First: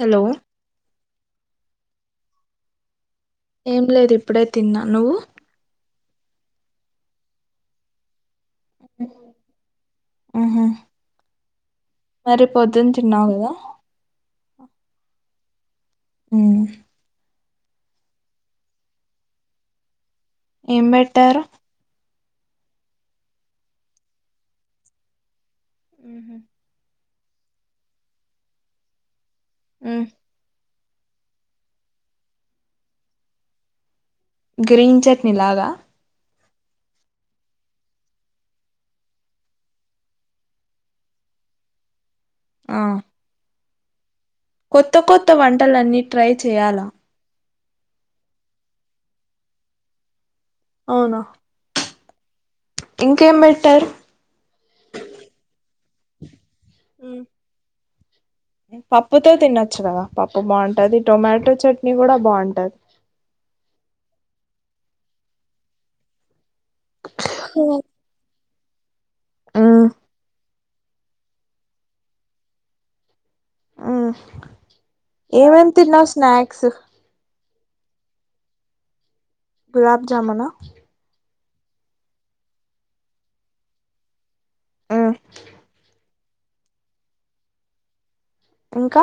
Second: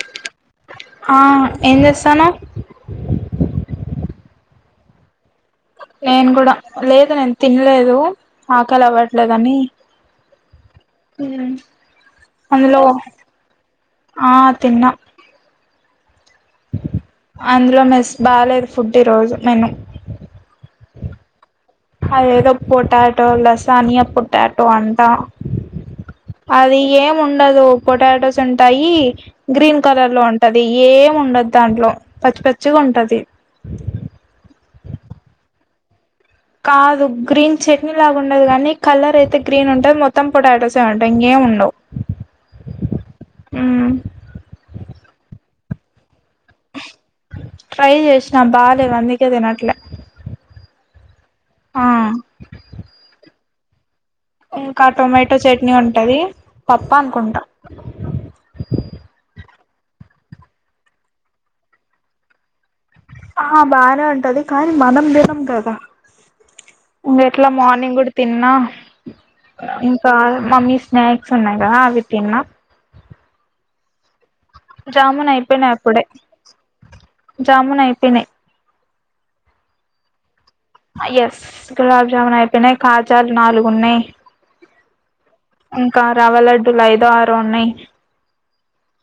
Hello ఆ ఏం చేస్తాఉన్నావ్ ఏం లేదు ఇప్పుడే తిన్నా నువ్వు నేను కూడా లేదు నేను తినలేదు ఆకలి అవ్వట్లేదని ఆహా మరి అందులో పొద్దున్న తిన్నావు కదా ఆ తిన్నా మ్ అందులో మెస్ బాగాలేదు ఫుడ్ ఈరోజు మెను ఏం పెట్టారు అద ఏదో పొటాటో లసాణయ పొటాటో అంటా అది ఏ ఉండదు పొటాటొస్ ఉంటాయి గ్రీన్ ఉమ్ కలర్లో ఉంటది ఏం ఉండదు దాంట్లొ పచ్చి పచ్చిగుంటది గ్రీన్ చెక్ని లాగా కాదు గ్రీన్ చట్నీ లాగా ఉండదు గనీ కలర్ ఐతే గ్రీన్ ఉంటది మోత్తం పొటటోసే టా ఇంగెం ఉండవ్ ఆ ఆ టలన్ని ట్రై చేయాలా ట్రై జేశ్న బాలేవ్ అందికే తినట్లే ఔనా ఆ ఇంకేం బెట్టారు ఇంక టొమాటో చట్నీ ఉంటది పప్ప అనుకుంట పప్పుతో తినొచ్చు గదా పప్పు బాంటది టొమాటో చట్నీ గుడా బాంటది ఆ బానే ఉంటది కానీ మనం తినం గదా ఇ ఎట్లా మార్నింగ్ గుడ్ తిన్నా ఇంకా మమ్మి స్నాక్స్ ఉన్నాయి గా అవి తిన్నా అ జామున్ ఏమేం అయిపోయినాయి అప్పుడే తిన్నవ్ స్నాక్స్ జామున్ అయిపేయినయ్ గులాబ్జామున అ ఎస్ గులాబ్జామున్ అయిపెయినాయ్ కాజాలు నాలుగున్నాయ్ మ్మ్ ఇంకా రావలడ్డులు ఐదో ఆరో ఉన్నయ్ ఇంక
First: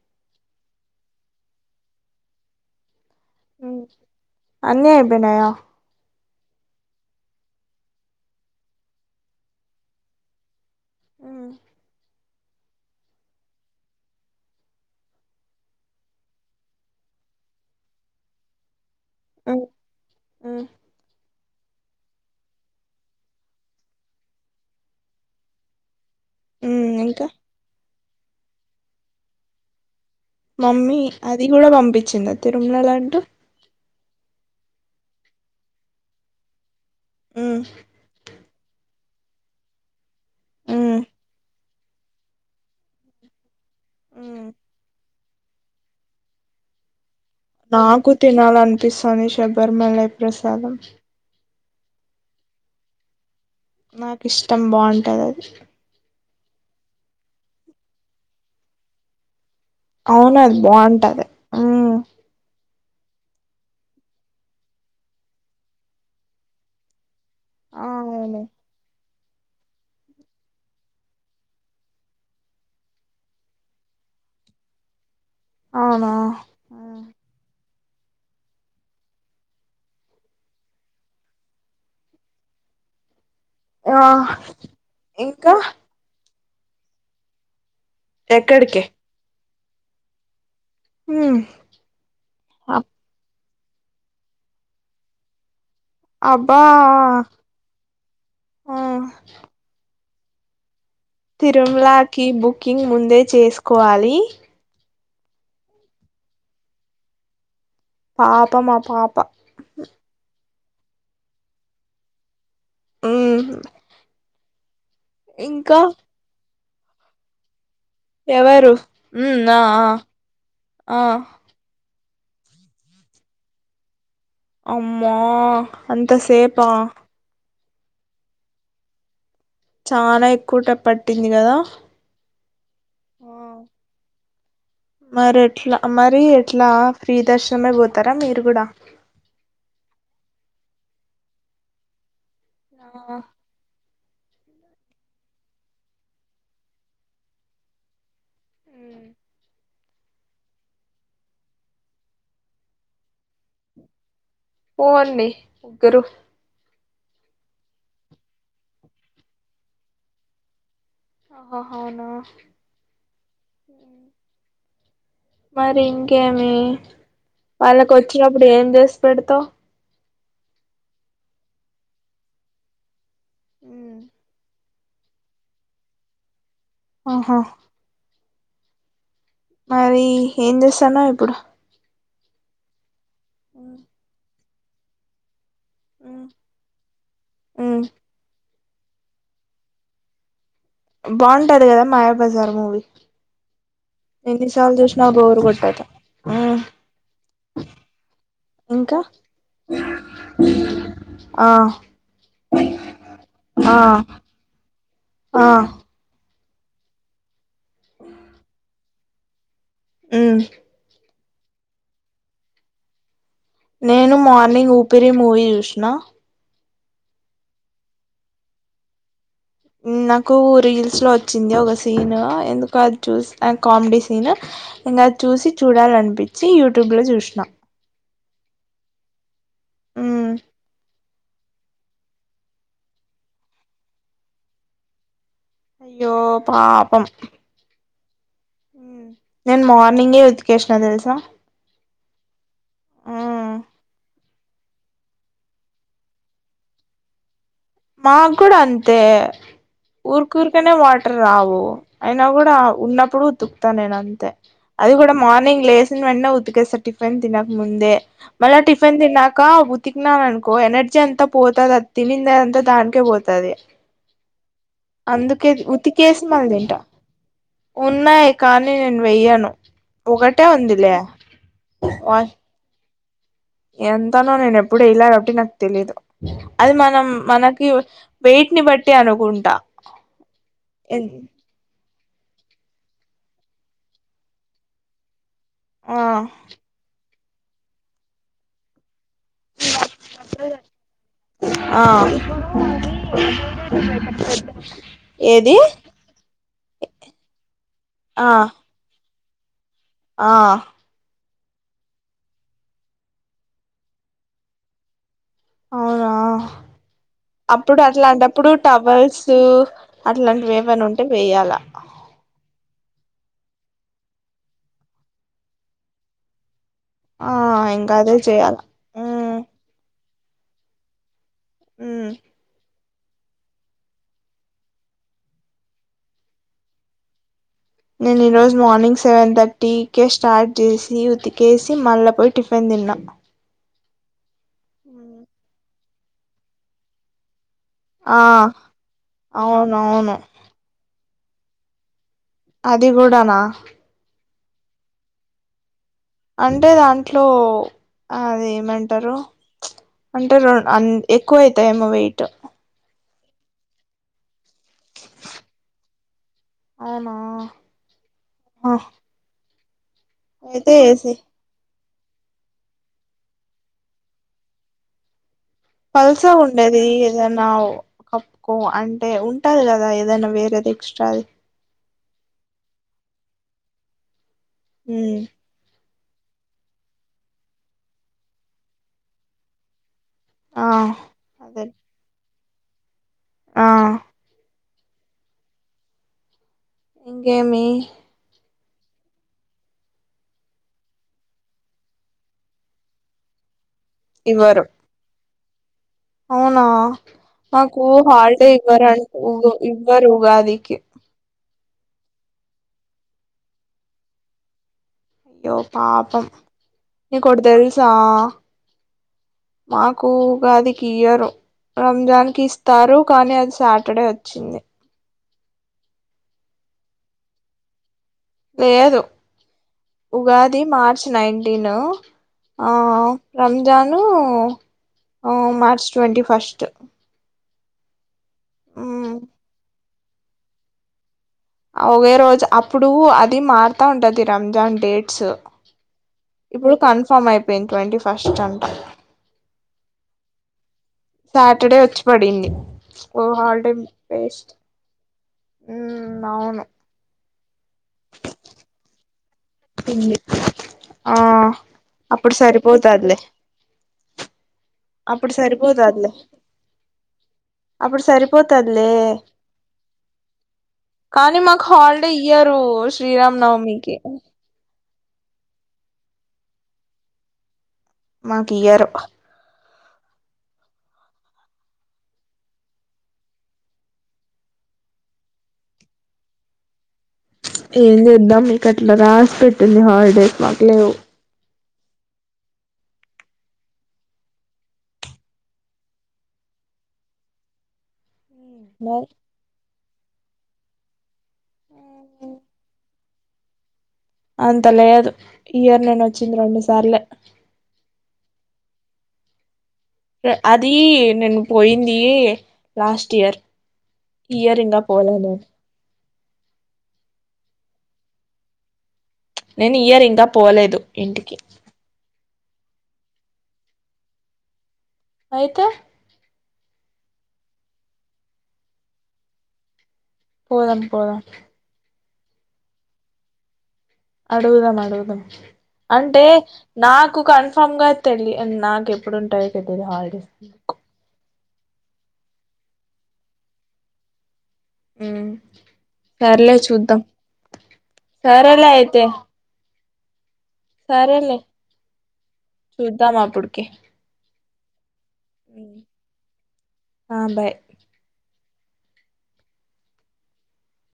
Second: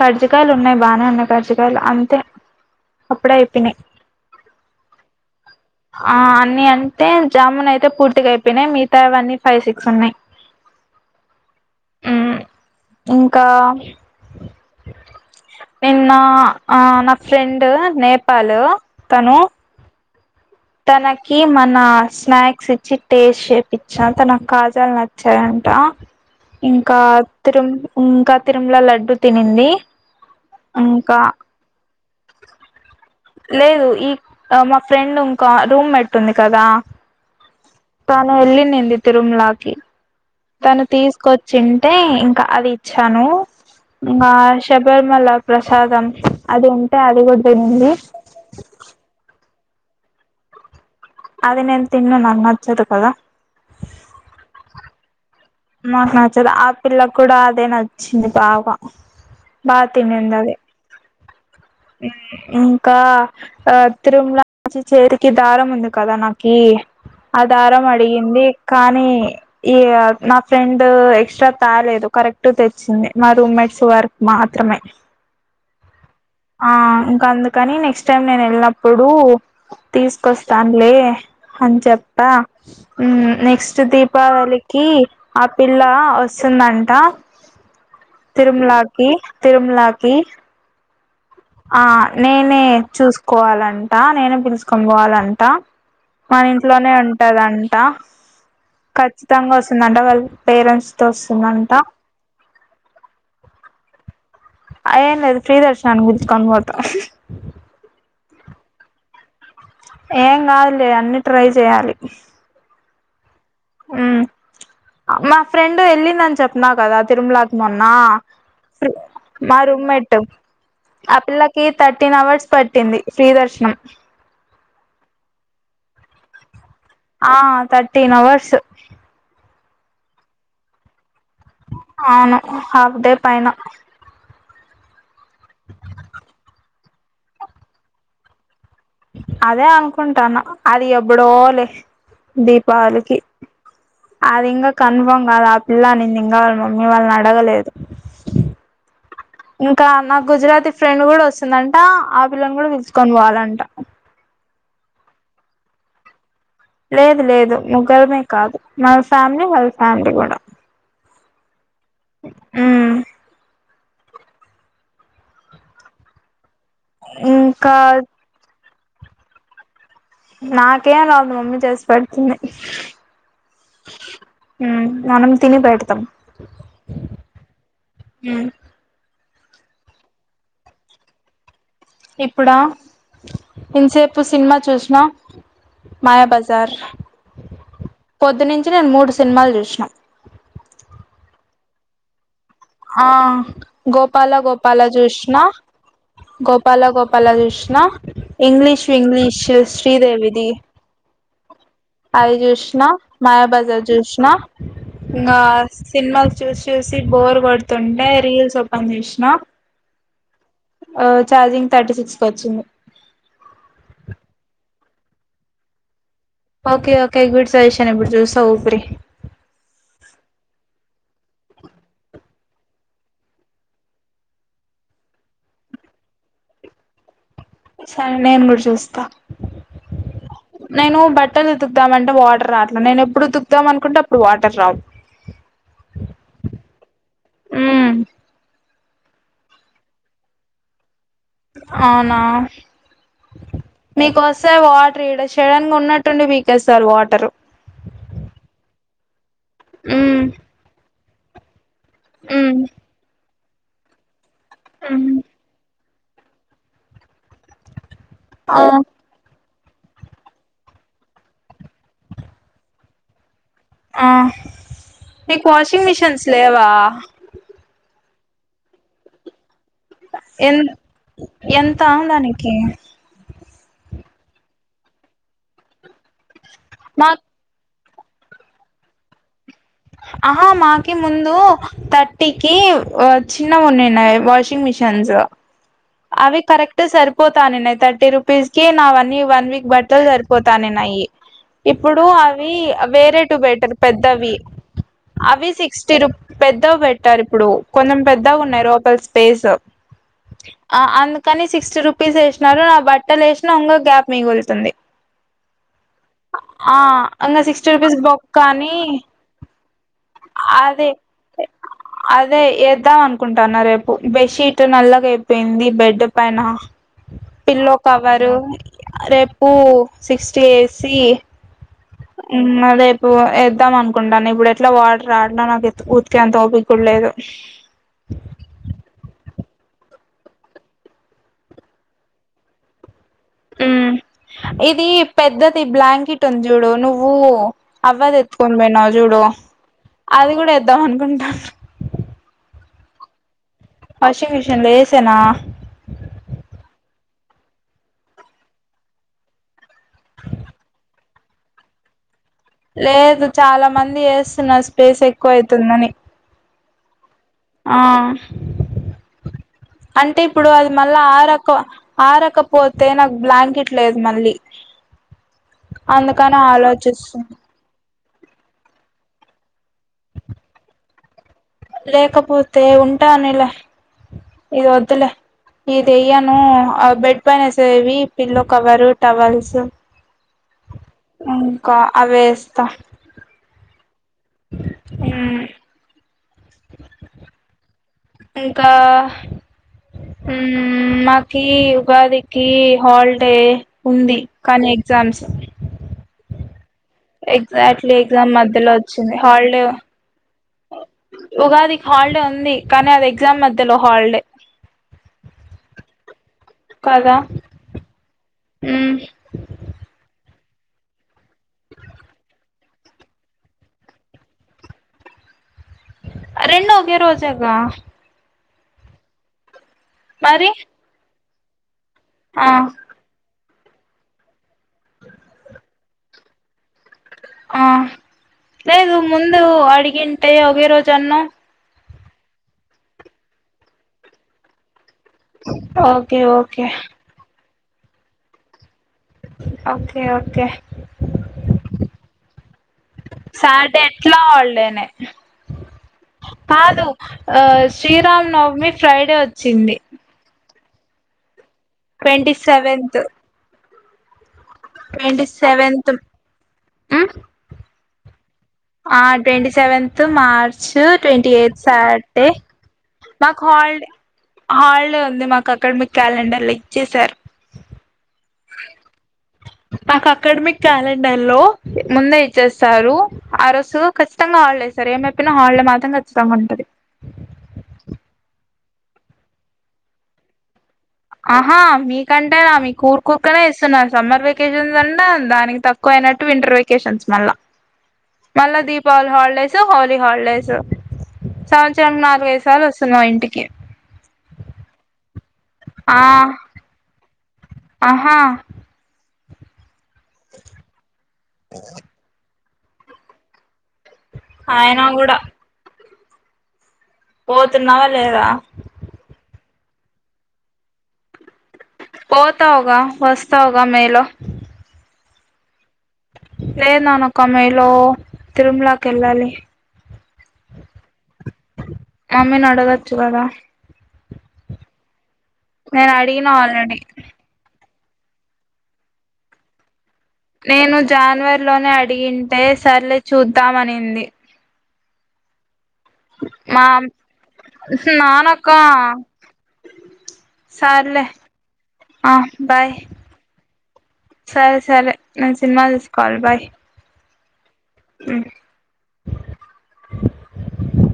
కజ్జికయలున్నాయి బానే ఉన్నాయి కడ్జికయలు అంతె అప్పుడే అయిపోయినాయి న్నయా ఆ అన్ని అంటే జామూన్ ఐతే పూర్తిగ అయిపోయినాయి మిగతావన్నీ ఫైవ్, సిక్స్ ఉన్నాయి ఉమ్ హమ్ ఇంకా నిన్నా ఆ న ఫ్రెండ్ నేపాలు తనూ ఉమ్ తన కి మనా స్నాక్స్ ఇచ్చి టేస్ట్ చేపిచ్చా తనక్ కాజాల్నచ్చాయంట ఇంకా తిరుమ్ ఇంకా తిరుమ్ల లడ్డు తినింది మమ్మి ఇంకా అది గుడా పంపించింద తిరుమ్ల లడ్డు లేదు ఈ మా ఫ్రెండ్ ఉన్ కా రూమెట్ ఉంది కదా మ్మ్ ఆ వెళ్ళిన్నింది తిరుమలాకి తను మ్మ్ తీసుకొచ్చింటే ఇంకా అది ఇచ్చాను ఆ శబర్మల ప్రసాదం అది అంటే అ నాకు తినాలి అనిపిస్తుంది శబ్ పర్మల ప్రసాదం అది నేన్ తిన్నా నాన్న నచ్చదు కదా నాకు ఇష్టం బాగుంట్ త మహా తరా ఆపిిల్ల కూడా అదే నచ్చింది బాగా అవునది బాగుంటది మ్మ్ మ్మ్ అక్క ఆ తిరుమలా నుంచి చేరికి దారం ఉంది కదా నాకి ఆధారం ఆ అవును అడిగింది కానీ ఈ మా ఫ్రెండ్ ఎక్స్ట్రా తాాలేదు కరెక్ట్ తెచ్చింది మా రూమ్మేట్స్ వర్క్ మాత్రమే అవునా ఆ ఇంకా అందుకని నెక్స్ట్ నెక్స్ట్ టైం నేను వెళ్ళినప్పుడు తీసుకొస్తాను లే అని చెప్ప మ్మ్ నెక్స్ట్ ఆ దీపావళికి ఆ ఇంకా పిల్ల వస్ స్తుందంట ఎక్కడికి తిరుమ్లాకి తిరుమలాకి మ్మ్ ఆ నేనే చూసుకోవాలన్ అంటా నేనే పిలుసుకొని పోవాలంట మన అబ్బా ఇంట్లోనే ఉంటదంట ఆ ఖచ్చితంగా వస్తుందంట వాల్ పేరెంట్స్ తో వస్తుందంట తిరుమ్లాకి బుకింగ్ ముందే చేసుకోవాలి ఏం లేద్ ఫ్రీ దర్శనానికి పిల్చుకోన్ పోతా పాపమ్ ఆ పాప ఏంగాద్ లే అన్ని ట్రై చేయాలి మ్ ఉ మా ఇంకా ఫ్రెండ్ వెళ్ళిందని చెప్ప ఉన్నా కదా తిరుమలాక్ మొన్నా ఎవరు మ్మ్ మా ఆ రుమ్మేట్ ఆ పిల్లకి థర్టీన్ అవర్స్ పట్టింది శ్రీ దర్శనం అమ్మా అంతా సేపా ఆ థర్టీన్ అవర్స్ చాలా ఎక్కువ టప్పట్ పటింది కదా ఆ హాఫ్ డే పైన మరి ఎట్లా మరి ఎట్లా ప్ర్రీ దర్శనమే పోతారా మీరు కూడా అదే అనుకుంటాను అది ఎప్పుడో లే దీపావళికి అది ఇంగా కన్ఫామ్ కాలా, ఆ పిల్ల అనింది ఇంగా వాళ్ళ మమ్మీ వాళ్ళని అడగలేదు ఇంకా నా గుజరాతీ ఫ్రెండ్ కూడా వస్తుందంట, ఆ పిల్లని కూడా పిలుచుకొని పోవాలంట. పోండి ముగ్గురు లేదు లేదు ముగ్గురమే కాదు మ ఫ్యామిలీ వాళ్ళ ఫ్యామిలీ కూడా అహవునా మ్మ్ మరి ఇంకేమి ఇంకా వాళ్ళకు వచ్చినప్పుడు ఏం చేస్ పెడత నాకేం రాదు మమ్మీ చేసి పెడుతుంది ఉ మ్ మనం తిని పెడతాం అహా ఉ మరి ఏం చేస్తన్నావు ఇప్పుడు ఇప్పుడా ఇంసేపు సినిమా చూసినా మాయాబజార్ ఉమ్ పొద్దునిన్ నేను మూడు సినిమాలు చూసినాను అదే కదా మాయాబజారు ఆ గోపాల ఎన్నిసార్లు గోపాల చూసినా జూష్ణ బోరు కొట్టదు ఉమ్ గోపాల గోపాల జూష్ణ ఇంగ్లీష్ ఇంకా వింగ్లీష్ శ్రీదేవిది ఆ అఐ జ్యూష్ణ ఆ మాయాబజార్ చ్యూష్ణ ఇంగా ఆ సినిమా చూసి చూసి బోర్ కొడుతుంటే రీల్స్ ఓపెన్ చేసినా ఉ ఆ ఛార్జింగ్ థర్టీ సిక్స్ కి వచ్చింది నేను మార్నింగ్ ఊపిరి మూవీ చూసిన ఓకే ఓకే గుడ్ సజెషన్ ఇప్పుడు చూస్తా ఊపిరి నాకు రీల్స్ లో వచ్చింది. ఒక సీను ఎందుకు అది చూసి కామెడీ సీను ఇంకా అది చూసి చూడాలనిపించి, యూట్యూబ్ లో చూసినా సరే నేను కూడా చూస్తా మ్మ్ నేను బట్ ఉతుకుదామంటే వాటర్ రాట్లా. నేను ఎప్పుడు ఉతు తుకుదాం అనుకుంటే, అప్పుడు వాటర్ రావు. అయ్యో పాపం మ్మ్. ఊ నేను మార్నింగే ఉతికేసినా తెలుసా అవునా మ్మ్ మీకోస్ సార్ వాటర్ ఇడ సడన్గా ఉన్నట్టుండి పీకే సార్ వాటర్ మాకు కూడా అంతే ఉమ్ ఉఊర్కుర్కనే వాటర్ రావు అయినా కూడా ఉన్నప్పుడు వద్దు త నేనంత అది కూడా మార్నింగ్ లేస్ వెన్న ఊతుకే సరిపోయింద్ తినక ముందే మళ్ల ఆ టిఫన్ తిన్నాక ఇంకా ఉతికినా అనుకో ఎనర్జీ అంత పోతది అది తినిండేది అంతా దానికే పోతది ఆ మీకు అందుకే వాషింగ్ ఉతికేసి మిషిన్స్ మళ్ళీ లేవా తింటా ఉన్నాయి కానీ నేను వెయ్యను ఒకటే ఎన్ ఉందిలే ఎన్ ఎంత ఆ వా దానికి ఎంతనో నేను ఎప్పుడు ఇయ్యలే కాబట్టి నాకు తెలీదు అది మనం మా మనకి వైట్ని బట్టి అనుకుంటా ఆహా మాకి ముందు తట్ టిక్కీ వ చిన్నగున్నాయి అవి వాషింగ్ మెషిన్సు ఆ అవి కరెక్టే సరిపో పోతానే థర్టీ రుపీస్ కి నావన్ని వన్ వీక్ బట్టలు సరిపోతాననాయి ఆ ఇప్పుడు అవి వేరే టు బెటర్ పెద్దవి అవి ఏది సిక్స్టీ రూ పెద్ద పెట్టారు ఇప్పుడు కొంచెం ఆ పెద్ద ఉన్నాయి రోపయి స్పేస్ ఆ కానీ సిక్స్టీ రూపీస్ వేసినారు నా బట్టలు వేసినా ఓంగ గ్యాప్ మిగులుతుంది అవునా ఆ ఇంగ సిక్స్టీ అప్పుడు రూపీస్ బొక్క అట్లాంటప్పుడు అని టవల్స్ అట్లాంటివి ఏవనా అదే ఉంటే వేయాల ద్దాం అనుకుంటుాను రేపు బెడ్ షీట్ నల్లగ అయిపోయింది బెడ్ పైన ఆ పిల్లోకి ఇంకా అదే అవరు చేయాల మ్మ్ రేపు సిక్స్టీ ఏసి మ్మ్ ఉ అదే ఎద్దాం అనుకుంటాను ఇప్పుడు ఎట్లా వాడర్ ఆడలో నాకు ఉతికేంత ఓపడ లేదు నేను ఈ రోజు మార్నింగ్ సెవెన్ థర్టీ టీకే స్టార్ట్ చేసి ఉతికేసి మళ్ళీపోయి టిఫిన్ తిన్నాం మ్ ఇది పెద్ద ఈ బ్లాంకెట్ వంద జూడు నువ్వు అవ్వది ఆ ఎత్తుకొని పోయినా చూడు అవునవును అది కూడా ఎద్దాం అనుకుంటాను అది కూడానా వాషింగ్ మిషన్ లో ఏేసేనా అంటే దాంట్లో అది ఏమంటారు అంటే రం అ ఎక్కువ అవుతాయేమో వెయిట్ లేదు చాలా మంది వస్తున్నారు స్పేస్ ఎక్కువ అవుతుందని అవునా ఆ ఆ, అంటే ఇప్పుడు అది అయితే మళ్ళా ఏసి ఆ రకం ఆరకపోతే నాకు బ్లాంకెట్ లేదు మళ్ళీ పలుసా అందుకని ఉండేది ఆలోచిస్తున్న ఏదనా కప్పుకో అంటే ఉట్టదు కదా ఏదైనాేద వేరే టెక్ట్ టాయ్ లేకపోతే ఉంటానిలా ఇది వద్దులే ఉమ్ ఇది తయ్యను బెడ్ పైన వేసేవి పిల్లో కవరు టవల్స్ ఆ అదే ఇకా అవే స్ తా ఆ హ్ము ఇంకేమి ఇంకా మాకి ఉగాదికి హాలిడే ఉంది ఇవ్వరు కానీ ఎగ్జామ్స్ అవునా మాకు ఎగ్జాక్ట్లీ ఎగ్జామ్ హల్డే మధ్యలో ఇవ్వరు వచ్చింది ఉ హాలిడే ఇవ్వరు ఉగాదికి ఉగాదికి హాలిడే ఉంది కానీ అది ఎగ్జామ్ మధ్యలో హాలిడే అయ్యో పాపం కదా నీకు ఒకటి తెలుసా మ్మ్ మాకు ఉగాదికి ఇయరూ రంజాన్ కి ఇస్తారు కానీ అది సాటర్డే వోచ్చింది. రెండు ఒకే రోజేగా లేదు మరి ఉగాది మార్చ్ నైన్ టిన్న ఆ ఆ రంజాను హా మార్చ్ ట్వంటీ ఫస్ట్ ఆ లేదు ఉమ్ ముందు వాడి ఎంటే ఒకే రోజాన్నావ్ ఒకే రోజు అప్పుడు అది మారుతా ఉంటది Ramzan dates okay okay ఇప్పుడు కన్ఫర్మ్ అయిపో యిన్ ట్వంటీ ఫస్ట్ అంట ఓకే ఓకే సాటర్డే వోచ్చి పడింది ఓ హాలిడే సాటర్డే ఎట్లా వేస్ట్ హాలిడేనే హ్ అవును కాదు ఆ శ్రీరామ్ నవమి ఫ్రైడే వోచ్చింది పింది ఆ అప్పుడు సరిపోతదిలే ట్వంటి సెవెంత్ సరిపోతాదిలే హ్ అప్పుడు సరి ఆ ట్వంటీ సెవెంత్ మార్చ్ ట్వంటీ కానీ ఎయిత్ మాకు హాలిడే సట్డే ఇయ్యరు శ్రీరామ్ మాకు హాల్ నవమికి హాల్డే వా చింది మాకు అకాడమిక్ క్యాలెండర్ ఇచ్చే చేశారు మాకు ఇయరూ నాకు అకాడమిక్ క్యాలెండర్ లో ముందే ఇచ్చేస్తారు. ఆ రోజు ఖచ్చితంగా హాలిడే ఇస్తారు. ఏమైపోయినా హాలిడే మాత్రం ఖచ్చితంగా ఉంటది. ఏం చేద్దాం మీకు అట్లా రాసి పెట్టుంది. హాలిడేస్ మాకు లేవు హా మీకంటేనా మీ ఉరు ఊరుకనే ఇస్తున్నారు. సమ్మర్ వెేకేషన్స్ అంట దానికి తక్కువ అయినట్టు వింటర్ వెకేషన్స్ మళ్ళా మల్ల మరి దీపావలీ హాలిడేస్ హో హాలిడేస్ సంవత్సరం నాలుగైదు సార్లు వస్తున్నావు ఇం టికే అంతలేదు ఇయర్ నేను వచ్చింది రెండు సార్లే ఆహా యా అది నేను పోయింది లాస్ట్ ఇయర్ యియర్ ఇంగా అయినా పోల కూడా నేను పోతున్నావా లేదా నేను ఈ ఇయర్ ఇంకా పోలేదు ఇంటికి పోతావుగా వస్తావుగా మేలో అయితే నే ననుకో మే లో తిరుమ్లాకెళ్ళాలి పోదాం పోదాం మమ్మీ నీ అడగొచ్చు కదా అడుగుదాం అడుగుదాం నేను అంటే అడిగిన ఆల్రెడీ నాకు కన్ బంగార్ తల్లి అని నాక్ ఎప్పుడు ఉంటాయో పెద్దగా నేను జాన్వరి ఇంట్లోనే అడిగింటే సర్లే చూద్దామనింది మ్మ్ మా నానాక్క సరేలే అయితే సర్లే సరేలే ఆ బాయ్ చూద్దాం అప్పుడుకి సరే సరే నేను సినిమా చూసుకోవాలి బాయ్ ఆ బాయ్ [inaudible]